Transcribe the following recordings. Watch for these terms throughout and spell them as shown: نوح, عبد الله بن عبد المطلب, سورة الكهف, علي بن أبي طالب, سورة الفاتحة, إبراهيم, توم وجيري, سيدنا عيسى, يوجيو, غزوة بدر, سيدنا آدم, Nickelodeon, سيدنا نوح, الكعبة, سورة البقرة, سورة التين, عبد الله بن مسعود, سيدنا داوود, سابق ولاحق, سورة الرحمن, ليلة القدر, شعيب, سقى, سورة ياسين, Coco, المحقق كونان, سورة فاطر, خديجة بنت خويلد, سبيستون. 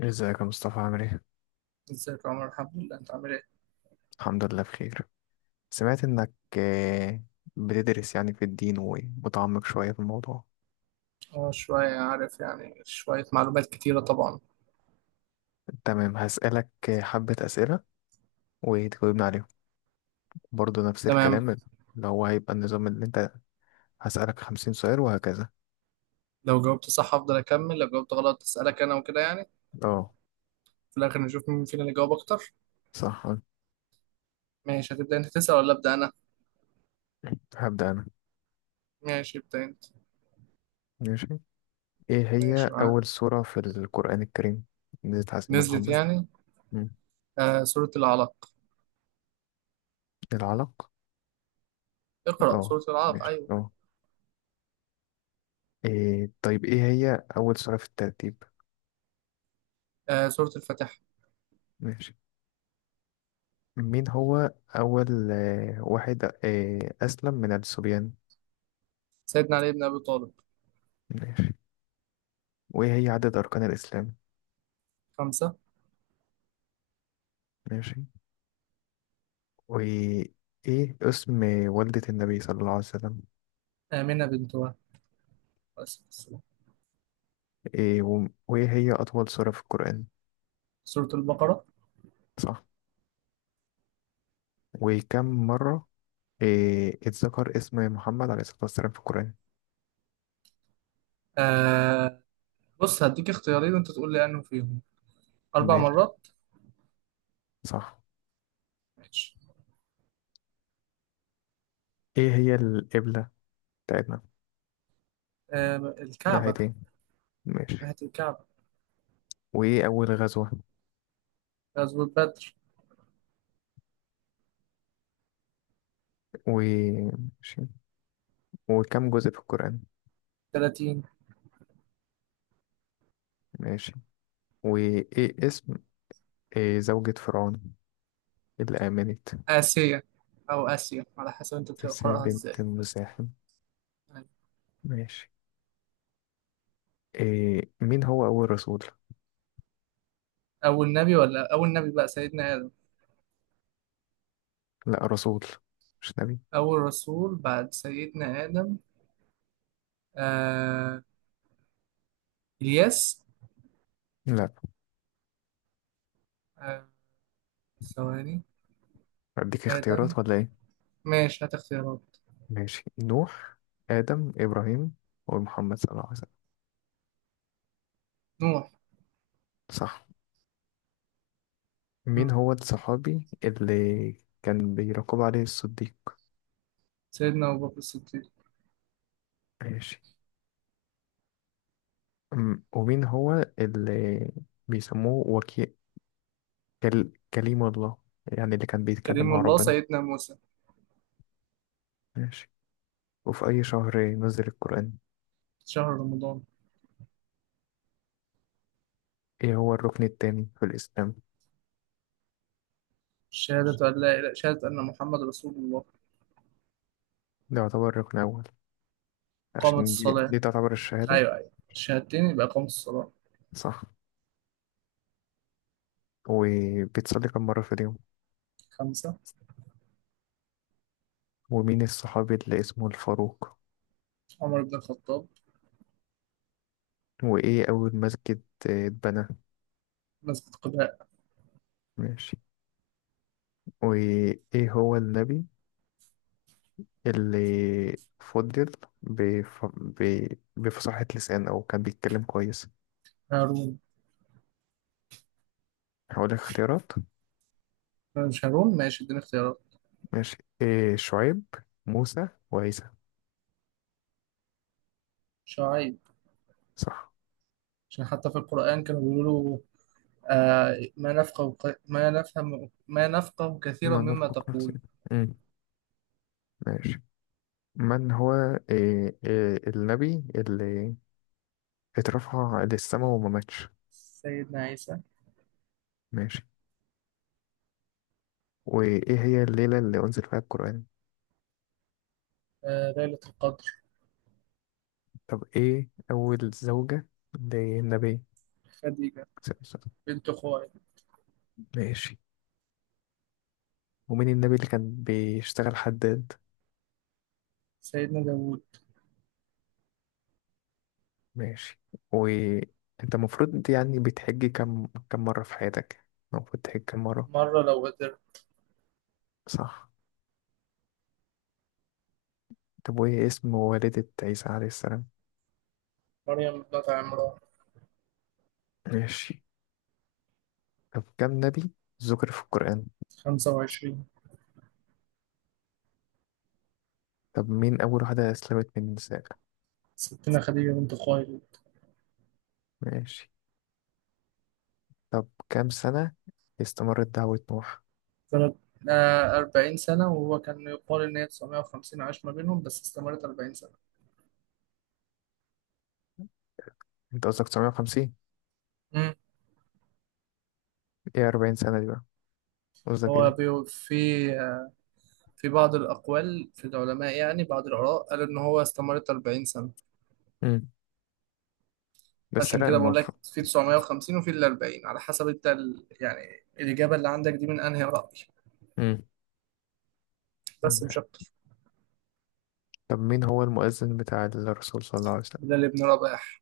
ازيك يا مصطفى؟ عامل ايه؟ ازيك يا عمر، الحمد لله، انت عامل ايه؟ الحمد لله بخير. سمعت انك آه، بتدرس يعني في الدين ومتعمق شوية في الموضوع. اه شوية، عارف يعني شوية معلومات كتيرة طبعا. تمام، هسألك حبة أسئلة وتجاوبني عليهم، برضه نفس تمام. الكلام اللي هو هيبقى النظام اللي انت. هسألك خمسين سؤال وهكذا. لو جاوبت صح افضل اكمل، لو جاوبت غلط اسألك انا وكده يعني. اه. في الاخر نشوف مين فينا اللي جاوب اكتر. صح. ماشي، هتبدأ انت تسأل ولا ابدأ انا؟ هبدأ أنا. ماشي، ابدأ انت. ماشي. ايه ماشي هي معاك. أول سورة في القرآن الكريم نزلت على سيدنا نزلت محمد؟ يعني. مم. سورة العلق. العلق. اقرأ اه، سورة العلق، ماشي، ايوه. اه. إيه طيب، ايه هي أول سورة في الترتيب؟ سورة الفاتحة. ماشي. مين هو أول واحد أسلم من الصبيان؟ سيدنا علي بن ابي طالب. ماشي. وإيه هي عدد أركان الإسلام؟ خمسة. ماشي. وإيه اسم والدة النبي صلى الله عليه وسلم؟ آمنة بنت وهب، عليه الصلاة والسلام. إيه وإيه هي أطول سورة في القرآن؟ سورة البقرة. صح. وكم مرة إيه اتذكر اسم محمد عليه الصلاة والسلام في القرآن؟ آه بص، هديك اختيارين وانت تقول لي انه فيهم اربع ماشي، مرات. صح. ماشي. إيه هي القبلة بتاعتنا؟ ناحية الكعبة. إيه؟ ماشي. ناحية الكعبة. وإيه أول غزوة؟ غزوة بدر. وماشي. وكم جزء في القرآن؟ 30. ماشي. وإيه زوجة فرعون اللي آمنت؟ آسيا، أو آسيا على حسب أنت تسيا بتقرأها إزاي بنت المزاحم. يعني. ماشي. إيه، مين هو أول رسول؟ أول نبي ولا أول نبي بقى سيدنا آدم. لا، رسول مش نبي. أول رسول بعد سيدنا آدم. آه إلياس. لا. آه ثواني. أديك آدم. اختيارات ولا إيه؟ ماشي، هات اختيارات. ماشي، نوح، آدم، إبراهيم، ومحمد صلى الله عليه وسلم. نوح. صح. مين مم. هو الصحابي اللي كان بيراقب عليه الصديق؟ سيدنا أبو بكر الصديق. ماشي. ومين هو اللي بيسموه وكيل كليم الله، يعني اللي كان بيتكلم كريم مع الله، ربنا؟ سيدنا موسى. ماشي. وفي أي شهر نزل القرآن؟ شهر رمضان. ايه هو الركن التاني في الإسلام؟ شهادة أن لا إله، شهادة أن محمد رسول الله. ده يعتبر ركن أول، قامت عشان دي, الصلاة. دي تعتبر الشهادة. أيوه أيوه، الشهادتين يبقى قامت الصلاة. صح. وبتصلي كم مرة في اليوم؟ خمسة. ومين الصحابي اللي اسمه الفاروق؟ عمر بن الخطاب. وإيه أول مسجد اتبنى؟ مسجد قباء. ماشي. وإيه هو النبي اللي فضل بف... ب... بفصاحة لسان أو كان بيتكلم كويس؟ هارون. هقول لك اختيارات. مش هارون، ماشي اديني اختيارات. ماشي، إيه، شعيب، موسى، وعيسى. شعيب. صح. عشان حتى في القرآن كانوا بيقولوا له: ما نفقه ما نفهم، ما نفقه كثيرا ما مما نرفق تقول. نفسنا. مم. ماشي. من هو إيه النبي اللي اترفع للسماء وما ماتش؟ سيدنا عيسى. ماشي. وإيه هي الليلة اللي أنزل فيها القرآن؟ ليلة القدر. طب إيه أول زوجة للنبي خديجة صلى الله عليه وسلم؟ بنت خويلد. ماشي. ومين النبي اللي كان بيشتغل حداد؟ سيدنا داوود. ماشي. وأنت المفروض يعني بتحج كم مرة في حياتك؟ المفروض تحج كم مرة؟ مرة لو قدر. صح. طب وإيه اسم والدة عيسى عليه السلام؟ مريم بنت عمران. ماشي. طب كم نبي ذكر في القرآن؟ خمسة وعشرين. طب مين أول واحدة أسلمت من النساء؟ ستنا خديجة بنت خويلد. ماشي. طب كام سنة استمرت دعوة نوح؟ سنة. أربعين سنة، وهو كان يقال إن هي 950 عاش ما بينهم، بس استمرت أربعين سنة. أنت قصدك 950؟ إيه 40 سنة دي بقى؟ قصدك هو إيه؟ بيو- في في بعض الأقوال في العلماء يعني بعض الآراء، قالوا إن هو استمرت 40 سنة. امم بس عشان لا، كده بقول لك المفروض. في 950 وفي ال 40، على حسب أنت يعني الإجابة اللي عندك دي من أنهي رأي. امم بس مش أكتر. طب مين هو المؤذن بتاع الرسول صلى الله عليه ده وسلم؟ لابن رباح.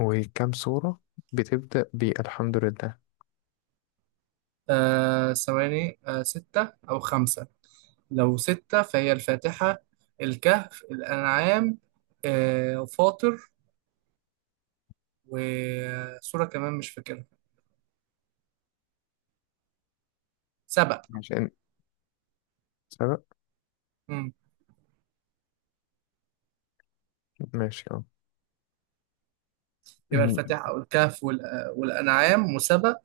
وكم سورة بتبدأ بالحمد لله؟ ثواني، ستة أو خمسة. لو ستة فهي الفاتحة، الكهف، الأنعام، فاطر، وسورة كمان مش فاكرها. سبأ. ماشي، عشان سبق. مم. ماشي، اه. يبقى أمم، الفاتحة أو الكهف والأنعام وسبأ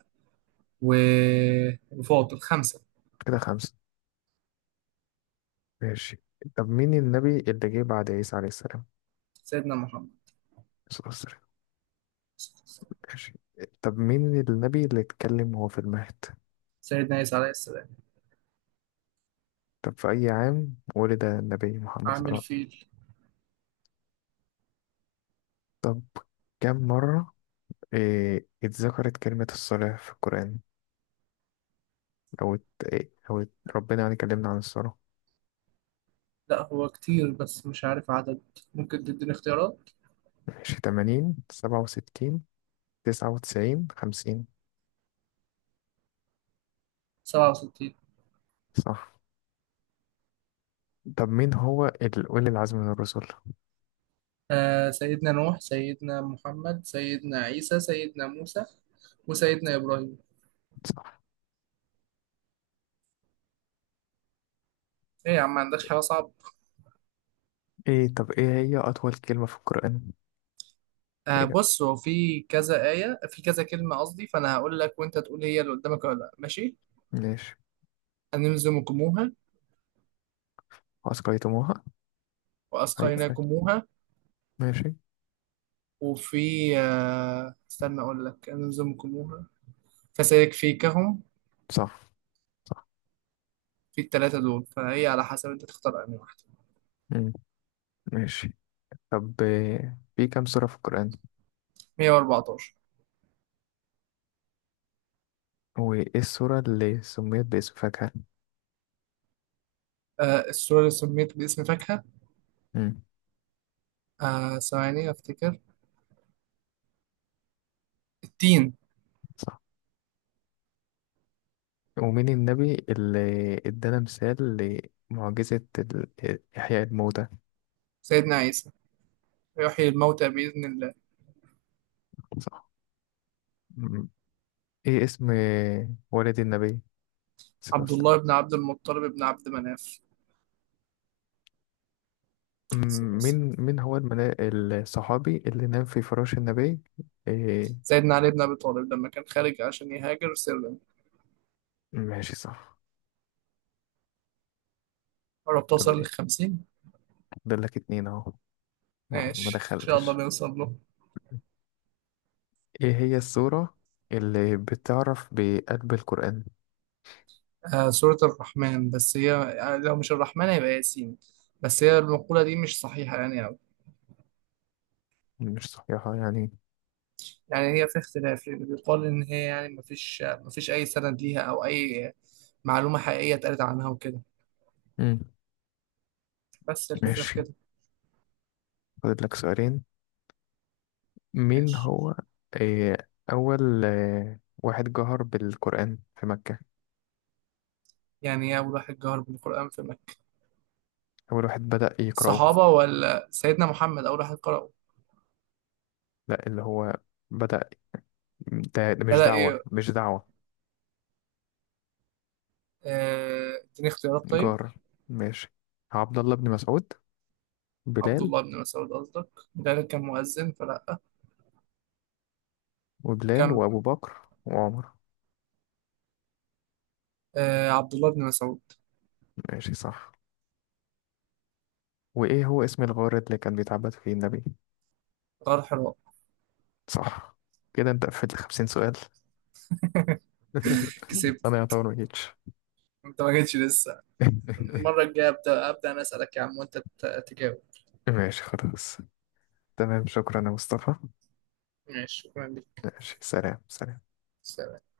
وفاطر، خمسة. كده خمسة. ماشي. طب مين النبي اللي جه بعد عيسى عليه السلام؟ سيدنا محمد. الصلاة والسلام. ماشي. طب مين النبي اللي اتكلم وهو في المهد؟ سيدنا عيسى عليه السلام. طب في أي عام ولد النبي محمد صلى الله عامل عليه وسلم؟ فيل. طب كم مرة إيه اتذكرت كلمة الصلاة في القرآن؟ أو ات... إيه أو ات... ربنا يعني كلمنا عن الصلاة. لا هو كتير، بس مش عارف عدد. ممكن تديني اختيارات. ماشي، تمانين، سبعة وستين، تسعة وتسعين، خمسين. سبعة وستين. صح. طب مين هو أولي العزم من الرسل؟ سيدنا نوح، سيدنا محمد، سيدنا عيسى، سيدنا موسى، وسيدنا إبراهيم. صح. ايه يا عم، ما عندكش حاجة صعبة. إيه طب إيه هي أطول كلمة في القرآن؟ إيه ده؟ بص، هو في كذا آية في كذا كلمة قصدي، فأنا هقول لك وأنت تقول هي اللي قدامك ولا لأ، ماشي. ماشي. أنلزمكموها. أسقيتموها. أي أي. وأسقيناكموها. ماشي، وفي استنى أقول لك، أنلزمكموها، فسيكفيكهم. صح. في الثلاثة دول، فهي على حسب أنت تختار أنهي واحدة. مم. ماشي. طب إيه، في كم سورة في القرآن؟ 114. وإيه السورة اللي سميت باسم فاكهة؟ السورة اللي سميت باسم فاكهة. مم. ثواني أفتكر. التين. صح. ومين النبي اللي ادانا مثال لمعجزة إحياء الموتى؟ سيدنا عيسى، يحيي الموتى بإذن الله. صح. مم. إيه اسم والد النبي صلى الله عليه عبد وسلم؟ الله بن عبد المطلب بن عبد مناف، صلى الله مم. عليه مين وسلم. مين هو الصحابي اللي نام في فراش النبي؟ إيه. سيدنا علي بن أبي طالب، لما كان خارج عشان يهاجر سرا. ماشي، صح. قرب طب توصل إيه؟ للخمسين. فاضل لك اتنين أهو، ما ماشي إن شاء الله دخلتش. نوصل له. إيه هي السورة اللي بتعرف بقلب القرآن؟ سورة الرحمن، بس هي لو مش الرحمن هيبقى ياسين. بس هي المقولة دي مش صحيحة يعني. مش صحيحة يعني. يعني هي في اختلاف، لأن بيقال إن هي يعني مفيش أي سند ليها أو أي معلومة حقيقية اتقالت عنها وكده. مم. بس الفكرة في ماشي. كده. فاضل لك سؤالين. مين ماشي. هو آه، أول واحد جهر بالقرآن في مكة؟ يعني إيه أول واحد جهر بالقرآن في مكة؟ أول واحد بدأ يقرأه. الصحابة ولا سيدنا محمد أول واحد قرأه؟ لا، اللي هو بدأ. ده مش بدأ دعوة، إيه؟ مش دعوة. اديني اختيارات طيب. جار. ماشي، عبد الله بن مسعود، عبد بلال، الله بن مسعود قصدك؟ ده كان مؤذن فلا. وبلال كم. وأبو بكر وعمر. عبد الله بن مسعود. ماشي، صح. وإيه هو اسم الغار اللي كان بيتعبد فيه النبي؟ غار حراء. صح. كده أنت قفلت خمسين سؤال. كسبت. أنا يعتبر مجيتش. انت ما جيتش لسه. المرة الجاية أبدأ أنا أسألك يا عم، وأنت تجاوب. ماشي، خلاص. تمام، شكرا يا مصطفى. ماشي شكرا لك. ماشي، سلام سلام. سلام.